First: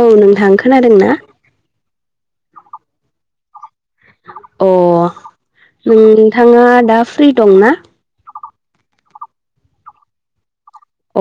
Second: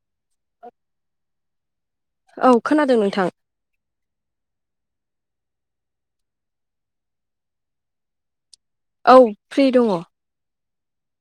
औ नोंथां खोनादोंना? औ खोनादों नोंथां। अ ओम नोंथाङा दा फ्रि दंना? औ फ्रि दङ।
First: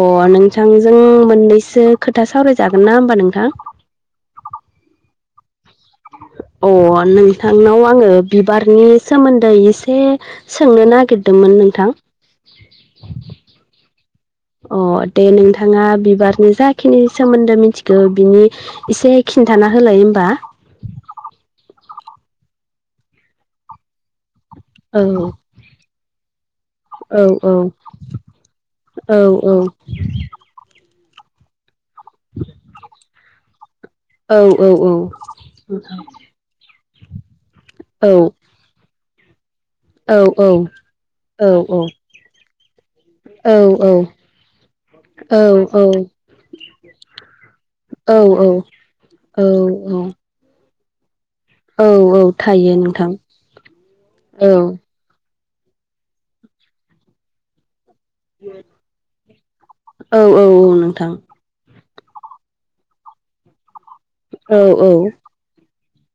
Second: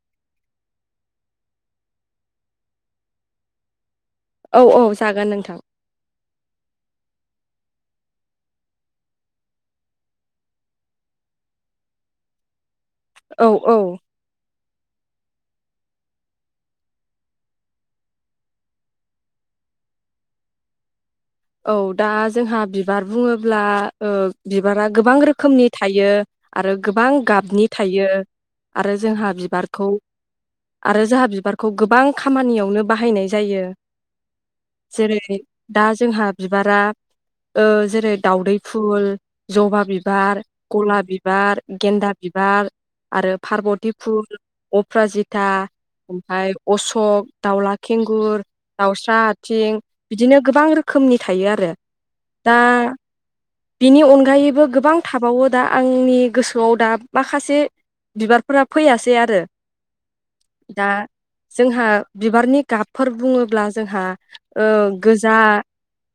अ नोंथांजों मोननैसो खोथा सावरायजागोन ना होमबा नोंथां? औ औ जागोन नोंथां। अ नोंथांनाव आङो बिबारनि सोमोन्दै एसे सोंनो नागिरदोंमोन नोंथां। औ औ। अ दे नोंथाङा बिबारनि जाखिनि सोमोन्दो मिथिखौ बेनि एसे खिन्थाना होलाय होमबा। औ दा जोंहा बिबार बुङोब्ला ओ बिबारा औ गोबां रोखोमनि थायो आरो गोबां औ गाबनि थायो। आरो औ जोंहा बिबारखौ, आरो जोंहा बिबारखौ गोबां खामानियावनो बाहायनाय जायो औ औ औ औ औ जेरै दा जोंहा बिबारा औ जेरै दावदै फुल, जबा औ बिबार, गलाप बिबार, औ गेन्दा बिबार आरो पार्बति फुल, अप्राजिता ओमफ्राय अशक दाउला औ खेंगुर, दाउस्रा औ आथिं औ बिदिनो गोबां रोखोमनि थायो आरो। औ औ दा थायो नोंथां बेनि औ अनगायैबो गोबां थाबावो दा आंनि गोसोआव दा माखासे बिबारफोरा फैयासै आरो। औ औ दा नोंथां जोंहा बिबारनि गाबफोर बुङोब्ला जोंहा औ ओ औ गोजा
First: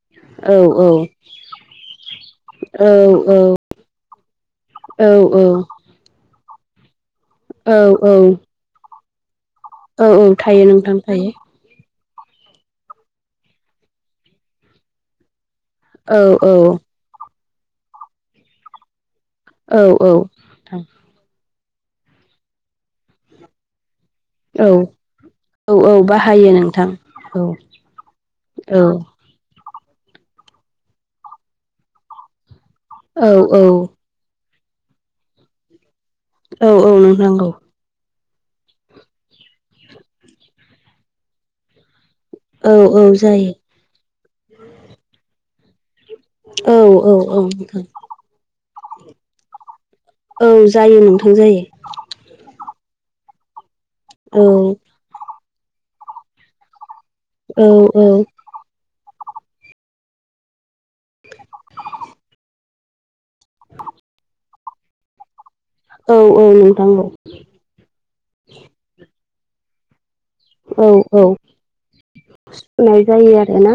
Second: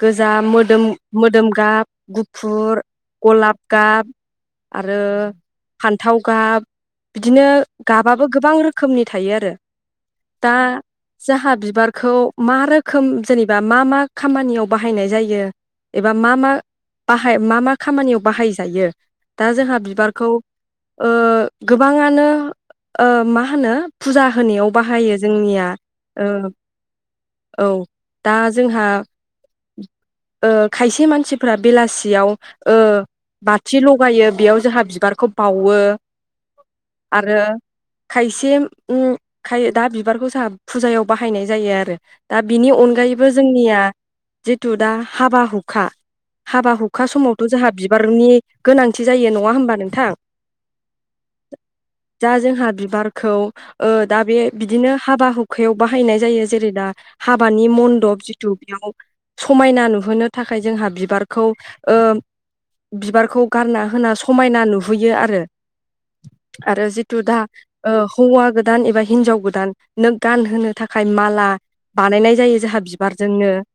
गोजा औ मोदोम औ मोदोम गाब, गुफुर, औ औ गलाब गाब आरो औ फान्थाव गाब बिदिनो औ गाबाबो गोबां रो खोमनि थायो आरो। औ दा थायो नोंथां थायो जोंहा बिबार खौ मा रोखोम जेनेबा मा मा खामानियाव बाहायनाय जायो एबा मा औ मा औ बाहाय मा मा खामानियाव बाहायजायो, दा जोंहा औ औ बिबारखौ ओ गोबाङानो ओ मा होनो फुजा औ होनायाव बाहायो जोंनिया। औ औ ओ बाहायो नोंथां औ दा औ जोंहा ओ खायसे मानसिफोरा बेलासियाव ओ औ बाथि लगायो बेयाव जोंहा बिबारखौ बाउवो औ औ नोंथां आरो औ खायसे ओम खाय दा बिबारखौ जोंहा फुजायाव बाहायनाय जायो आरो। दा औ बिनि औ अनगायैबो जायो जोंनिया जिथु दा हाबा हुखा, हाबा औ हुखा औ औ समावथ' जोंहा नोंथां बिबारनि गोनांथि जायो नङा होमबा नोंथां? ओं जायो नोंथां जायो। दा जोंहा बिबारखौ ओ दा बे औ बिदिनो हाबा हुखायाव बाहायनाय जायो जेरै दा औ हाबानि औ मन्दप जिथु बेयाव समायना नुहोनो थाखाय जोंहा बिबारखौ ओ बिबारखौ गारना होना समायना नुहोयो आरो। औ औ आरो नोंथां औ। जिथु दा ओ हौवा गोदान एबा हिनजाव गोदान नो गानहोनो औ थाखाय माला बानायनाय जायो जोंहा होनाय जायो बिबारजोंनो। आरोना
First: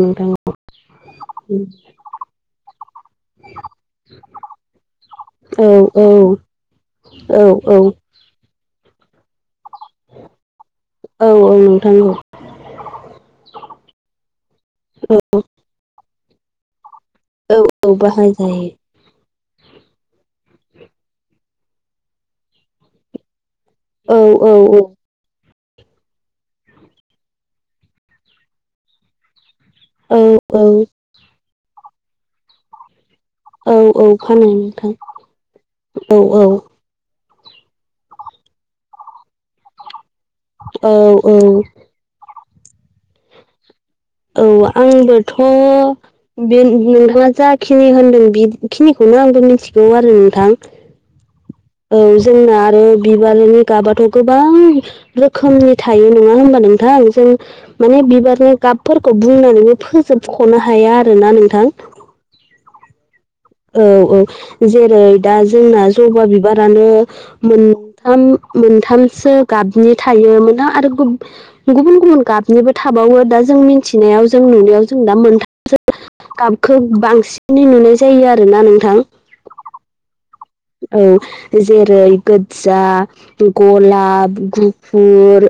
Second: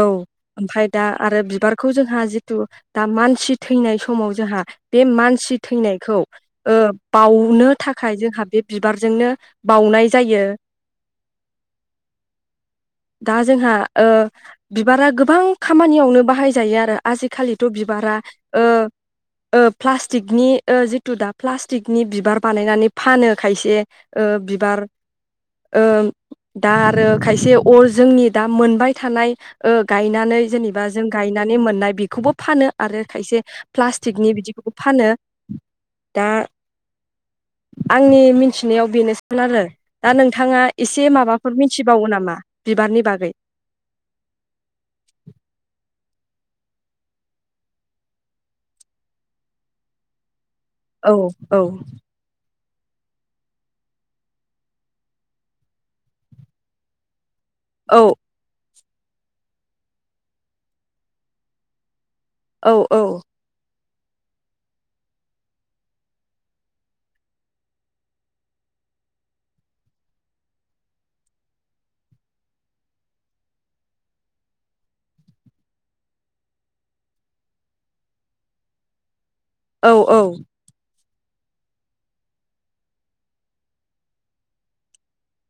औ ओमफ्राय दा आरो बिबारखौ जोंहा जिथु दा मानसि थैनाय समाव जोंहा बे मानसि औ थैनायखौ औ ओ औ बाउनो औ थाखाय जोंहा बे बिबारजोंनो बाउनाय जायो। औ औ नोंथां औ दा जोंहा ओ बिबारा गोबां खामानियावनो बाहायजायो आरो औ आजिखालिथ औ बिबारा ओ बाहायजायो ओ प्लास्टिकनि ओ जिथु दा प्लास्टिकनि बिबार बानायनानै फानो खायसे औ ओ औ बिबार ओ दा आरो खायसे अ जोंनि दा मोन बाय थानाय ओ औ गायनानै जेनेबा जों गायनानै मोननाय बेखौबो फानो आरो खायसे औ औ प्लास्टिकनि फानो बिदिखौबो नोंथां फानो औ दा। औ आंनि मिथिनायाव बेनो सान आरो दा नोंथाङा औ एसे औ माबाफोर मिनथि बावो नामा बिबारनि बागै? औ आंबोथ' बे नोंथाङा जाखिनि होनदों बेखिनिखौनो आंबो मिथिगौ आरो नोंथां। औ औ औ जोंना आरो बिबारनि गाबाथ' गोबां रोखोमनि थायो नङा होमबा नोंथां जों औ माने बिबारनि गाबफोरखौ बुंनानैबो फोजोबखनो हाया आरोना नोंथां। औ औ औ औ जेरै दा जोंना जबा बिबारानो मोनथाम मोनथामसो गाबनि थायोमोना आरो गुब गुबुन गुबुन गाबनिबो थाबावो दा जों मिथिनायाव जों नुनायाव जों दा मोनथामसो गाबखौ बांसिनै नुनाय जायो आरोना नोंथां। औ औ औ जेरै गोदजा गलाप, गुफुर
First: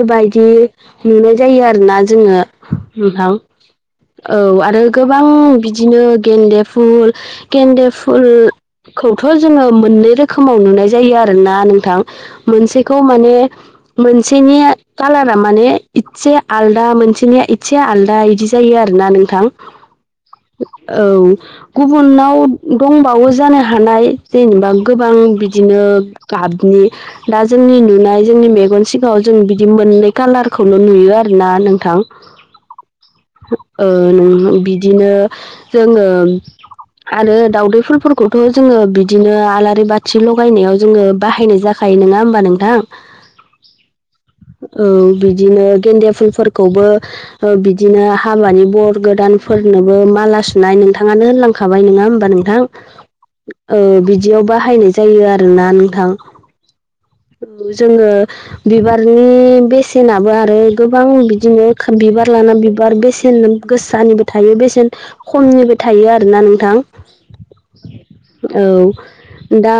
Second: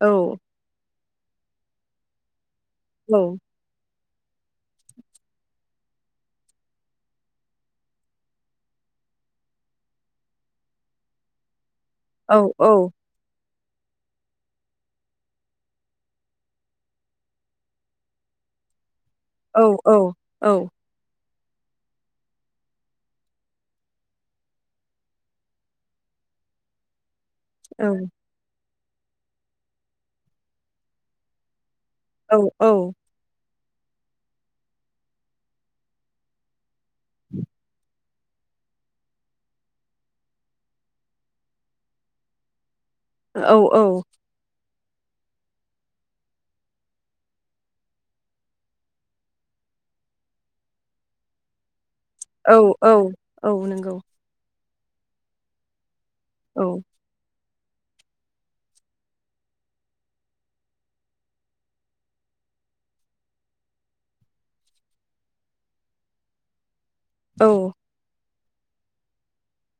औ नुनाय जायो आरोना जोङो औ नोंथां। औ आरो गोबां बिदिनो गेन्दे फुल गेन्दे फुल खौथ' जोङो मोननै रोखोमाव नुनाय जायो आरोना नोंथां औ औ मोनसेखौ माने मोनसेनिया कालारा माने इसे आलदा मोनसेनिया इसे आलदा इदि जा जायो आरोना नों थां औ औ गुबुनाव दंबावो जानो हा हानाय जेनेबा गोबां बिदिनो गाबनि दा जोंनि नुनाय जोंनि मेगन सिगाङाव जों बिदिनो मोननै कालारखौल' नुयो आरोना नोंथां। औ औ ओ नों बिदिनो जोङो आरो दावउदै फुलफोर थ' जोङो बिदिनो आलारि बाथि लगायनायाव जोङो बाहायनाय जाखायो नङा होमबा नोंथां? औ औ औ बिदिनो गेन्दे फुलफोरखौबो बिदिनो हाबानि बर गोदानफोरनोबो माला सुनाय नोंथाङानो होनलांखाबाय नोङा होमबा औ नोंथां औ औ ओ नंगौ बिदियाव बाहायनाय जायो आरोना नोंथां। औ औ जोङो बिबारनि बेसेनाबो आरो गोबां बिदिनो बिबार लाना बिबार बेसेन गोसानिबो थायो बेसेन खमनिबो थायो आरोना नोंथां। औ औ दा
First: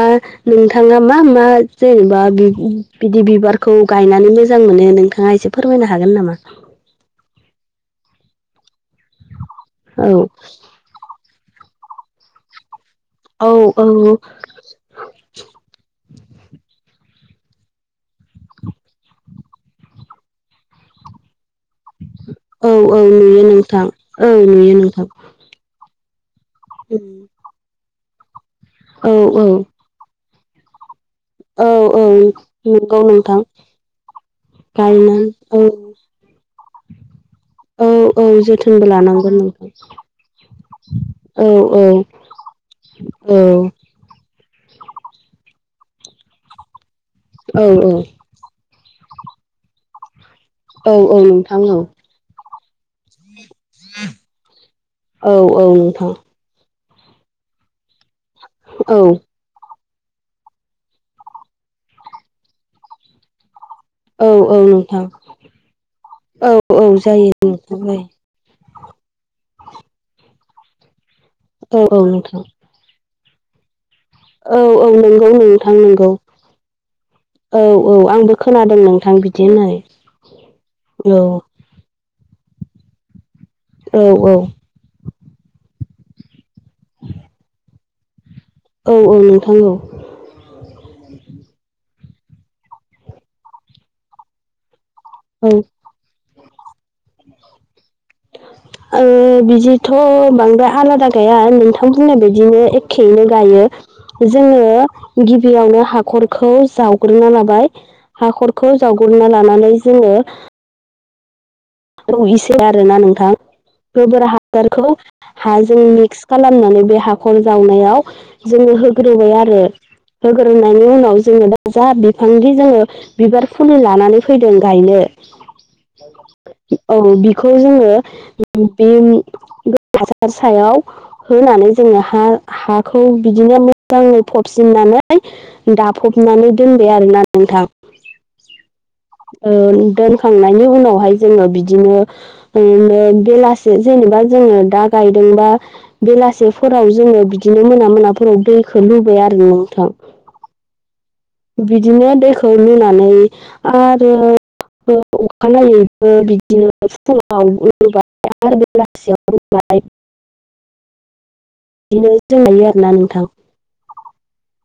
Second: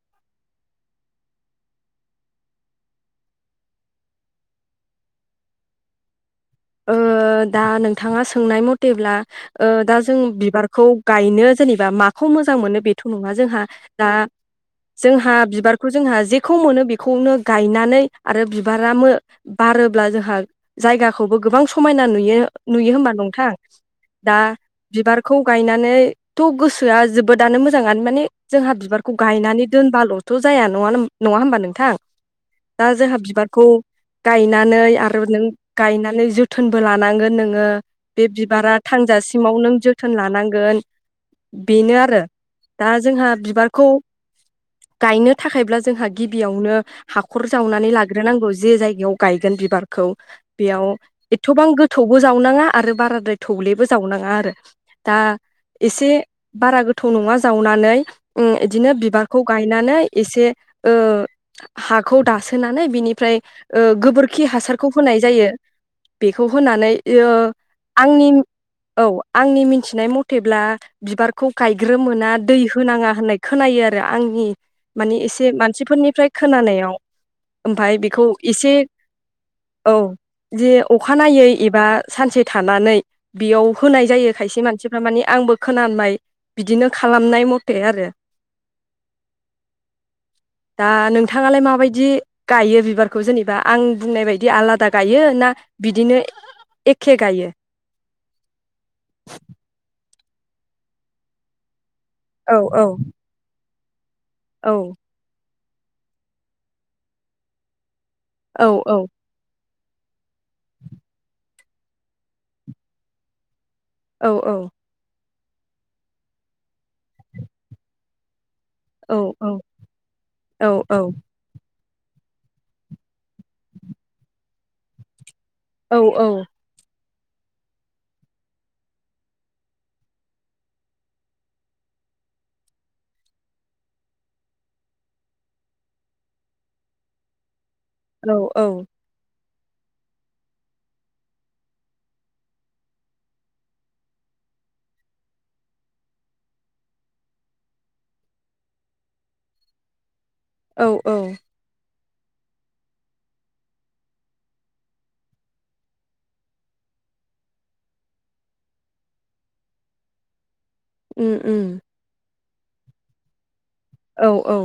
नोंथाङा मा मा जेनेबा बि बिदि बिबारखौ गायनानै मोजां मोनो नोंथाङा एसे फोरमायनो हागोन नामा? ओ दा नोंथाङा सोंनाय मथेब्ला दा ओ औ जों बिबारखौ गायनो जेनेबा माखौ मोजां मोनो बेथ' नङा औ जोंहा दा औ जोंहा बिबारखौ जोंहा जेखौ मोनो बेखौनो गायनानै आरो बिबारा मो बारोब्ला जोंहा जायगाखौबो गोबां समायना नुयो नुयो औ नुयो औ होमबा नोंथां औ दा नुयो नोंथां बिबार बिखौ गायनानैथ' गोसोआ जोबोदनो मोजाङानो माने जोंहा बिबारखौ औ औ गायनानै दोनबाल'थ' जाया नङा हो नङा होमबा औ नोंथां औ दा नंगौ जोंहा नोंथां बिबारखौ गायनानै आरो नों गायनानै जोथोनबो लानांगोन नोङो ओ औ बे औ बिबारा जोथोनबो लानांगोन थांजासिमाव नोंथां नों जोथोन लानांगोन औ औ बेनो आरो दा जोंहा औ बिबारखौ गायनो थाखायब्ला जोंहा गिबियावनो हाखर औ जावनानै औ ला ग्रोनांगौ जे जायगायाव गायगोन बिबारखौ बेयाव औ औ नोंथां एथ'बां औ गोथौ बो जावनाङा आरो बाराद्राय थौलेबो जावनाङा आरो दा औ औ एसे नोंथां बारा गोथौ नङा जावनानै ओ बिदिनो औ बिबार खौ गायनानै एसे ओ हाखौ दासोनानै बिनिफ्राय ओ औ गोबोरखि औ हासारखौ नोंथां होनाय जायो बेखौ औ औ होनानै जायो आं नोंथां जायो औ आंनि मिथिनाय मथेब्ला बिबार खौ औ औ गायग्रोमोना नोंथां दै होनाङा होननाय खोनायो आरो आं नि औ औ मानि नंगौ एसे नोंथां नंगौ मानसिफोरनिफ्राय खोनानायाव औ औ ओमफाय बेखौ आंबो एसे खोनादों नोंथां बिदि होननानै औ जे औ अखानायै एबा सानसे थानानै बेयाव औ होनाय जायो औ खायसे मानसिफ्रा मानि आंबो खोनानाय बिदिनो खालामनाय मथे आरो औ औ नोंथां औ दा नोंथाङालाय माबायदि गायो बिबारखौ जेनेबा आं बुंनाय बाय बिदि आलादा गायो ना औ बिदिनो एखे गायो ओ बिदिथ' बांद्राय आलादा गाया नोंथां नोंथां बुंनाय औ बायदिनो औ एखेयैनो गायो औ जोङो गिबियावनो हाखरखौ जावग्रोना लाबाय औ हाखरखौ औ जावगोरना लानानै जोङो औ इसे आरोना नोंथां गोबोर औ औ हासारखौ हाजों मिक्स खालामनानै बे हाखर जावनायाव जोङो हो औ ग्रोबाय आरो औ होग्रोनायनि उनाव जोङो दा जा बिफांनि जोङो बिबार फुलि लानानै फैदों गायनो औ औ औ बिखौ जोङो बे बे हासार सायाव होनानै जोङो हा हाखौ बिदिनो मोजाङै फबसिननानै दाफबनानै दोनबाय आरोना नोंथां औ औ ओ दोनखांनायनि उनावहाय जोङो बिदिनो बेलासे जेनेबा जोङो दा गायदोंबा बेलासिफोराव जोङो बिदिनो मोना मोनाफोराव दैखौ लुबाय आरो नोंथां औ औ बिदिनो दैखौ लुनानै आरो अखानायै बिदिनो फुङाव रुबाय आरो बेलासियाव रुबाय उम उम बिदिनो रोंलायो आरो ना नोंथां औ औ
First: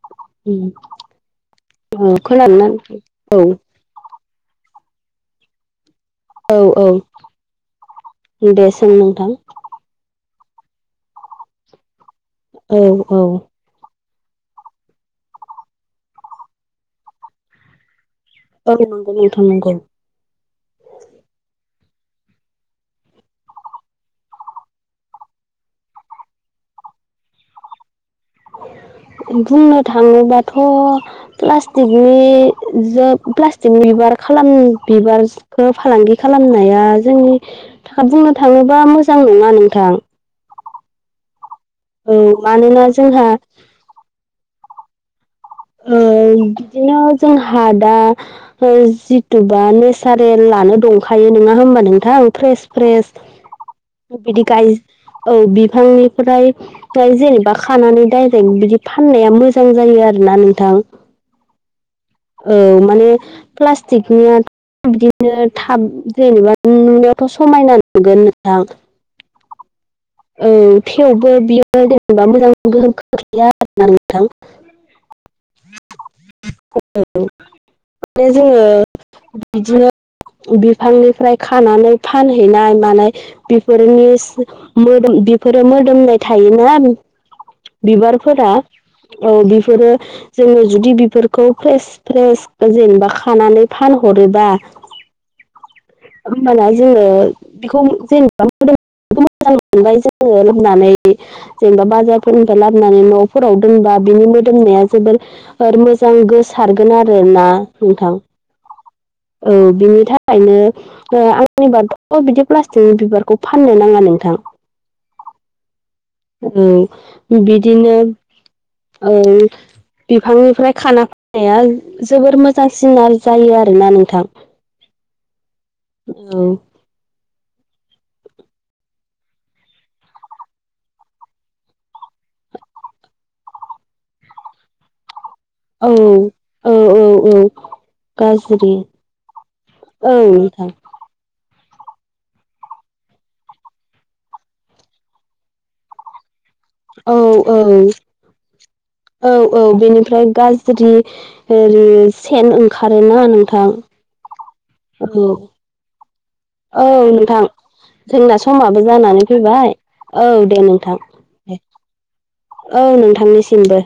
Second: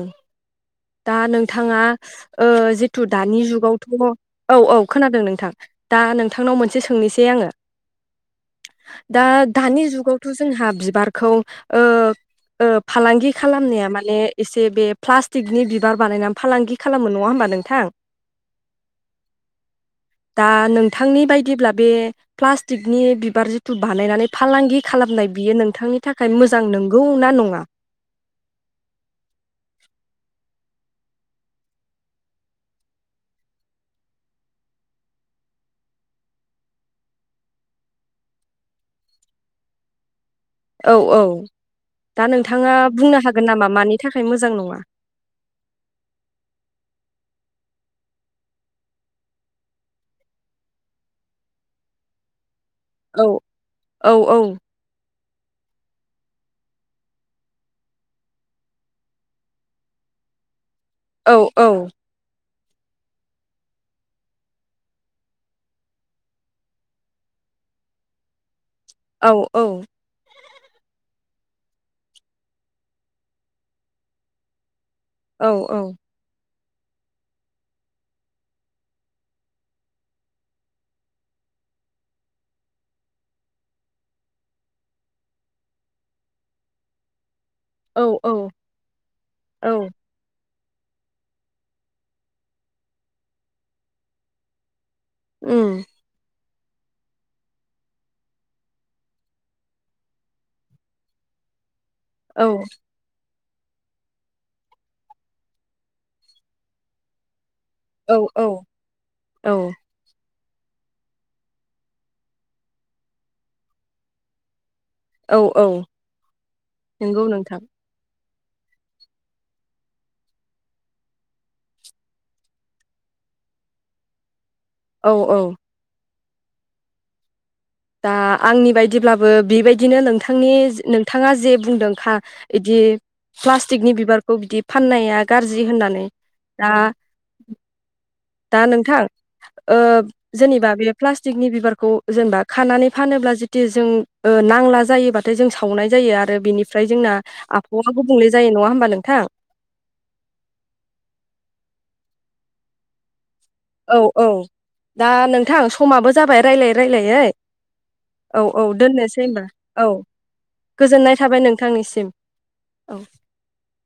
उम दा नोंथाङा ओ जिथु दानि औ जुगाव औ औ खोनादों नोंथां दा नों नोंथांनाव औ मोनसे औ सोंनोसै आङो दे सों दा नोंथां दानि जुगावथ' जोंहा बिबारखौ ओ ओ औ औ फालांगि खालामनाया माने एसे बे प्लास्टिकनि बिबार बानायनानै फालांगि खालामो नङा होमबा नोंथां औ नंगौ नोंथां नंगौ दा नोंथांनि बायदिब्ला बे प्लास्टिकनि बिबार जिथु बानायनानै फालांगि खालामनाय बियो नोंथांनि थाखाय मोजां नंगौ ना नङा बुंनो थाङोबाथ' प्लास्टिकनि जा प्लास्टिक बिबार खालाम बिबार फालांगि खालामनाया जोंनि थाखाय बुंनो थाङोबा मोजां नङा नोंथां औ औ औ दा नोंथाङा मानोना बुंनो जोंहा हागोन नामा मानि थाखाय मोजां नङा ओ बिदिनो जोंहा दा जिथुबा नेसारेलानो दंखायो नङा होमबा नोंथां फ्रेस फ्रेस औ औ औ बिदि गाय औ बिफांनिफ्राय बिफांनिफ्राय जेनेबा खानानै डाइरेक्ट बिदि फाननाया मोजां जायो आरोना नोंथां औ औ औ माने प्लास्टिकनिया बिदिनो थाब जेनेबा नुनायावथ' समायना नुगोन नोंथां औ औ औ थेवबो बियो जेनेबा मोजां गोहोम खोख्लैया आरो ना नोंथां औ औ [unintelligible] माने जोङो बिदिनो बिफांनिफ्राय खानानै फानहैनाय मानाय बेफोरनि मोदोम बेफोरो मोदोमनाय थायोना औ औ बिबारफोरा औ बेफोरो औ जोङो जुदि बेफोरखौ फ्रेस फ्रेस जेनेबा खानानै फानहरोबा ओम होमबाना जोंङो बेखौ जेनेबा मोजां मोनबाय जोंङो लुनानै जेनेबा औ बाजारफोरनिफ्राय लाबोनानै न' न'फोराव दोनबा बिनि मोदोमनाया जोबोर मोजां गोसारगोन आरोना नोंथां औ औ बिनि थाखाय ओंखायनो आंनिबाथ' बिदि प्लास्टिकनि बिबारखौ फाननो नाङा नोंथां औ औ नंगौ औ नोंथां बिदिनो औ बिफांनिफ्राय खाना नाया जोबोर मोजांसिन जायो आरोना नोंथां औ औ औ दा आंनि बायदिब्लाबो बेबायदिनो नोंथांनि नोंथाङा जे बुंदों खा बिदि प्लास्टिकनि बिबारखौ बिदि फाननाया गाज्रि औ होननानै दा औ औ दा गाज्रि नोंथां औ नोंथां जेनेबा बे प्लास्टिकनि बिबारखौ जेनेबा खानानै फानोब्ला जुतु जों नांला जायोबा नाथाय जों सावनाय जायो आरो बेनिफ्राय जोंना औ औ आबौावा गुबुंले जायो नङा होमबा नोंथां औ औ बेनिफ्राय गाज्रि र सेन ओंखारोना नों औ औ दा नोंथां समाबो जाबाय रायजलायै औ रायजलायै नोंथां जोंना समाबो जानानै फैबाय औ दे नोंथां गोजोननाय थाबाय दे नोंथांनिसिम औ नोंथांनिसिमबो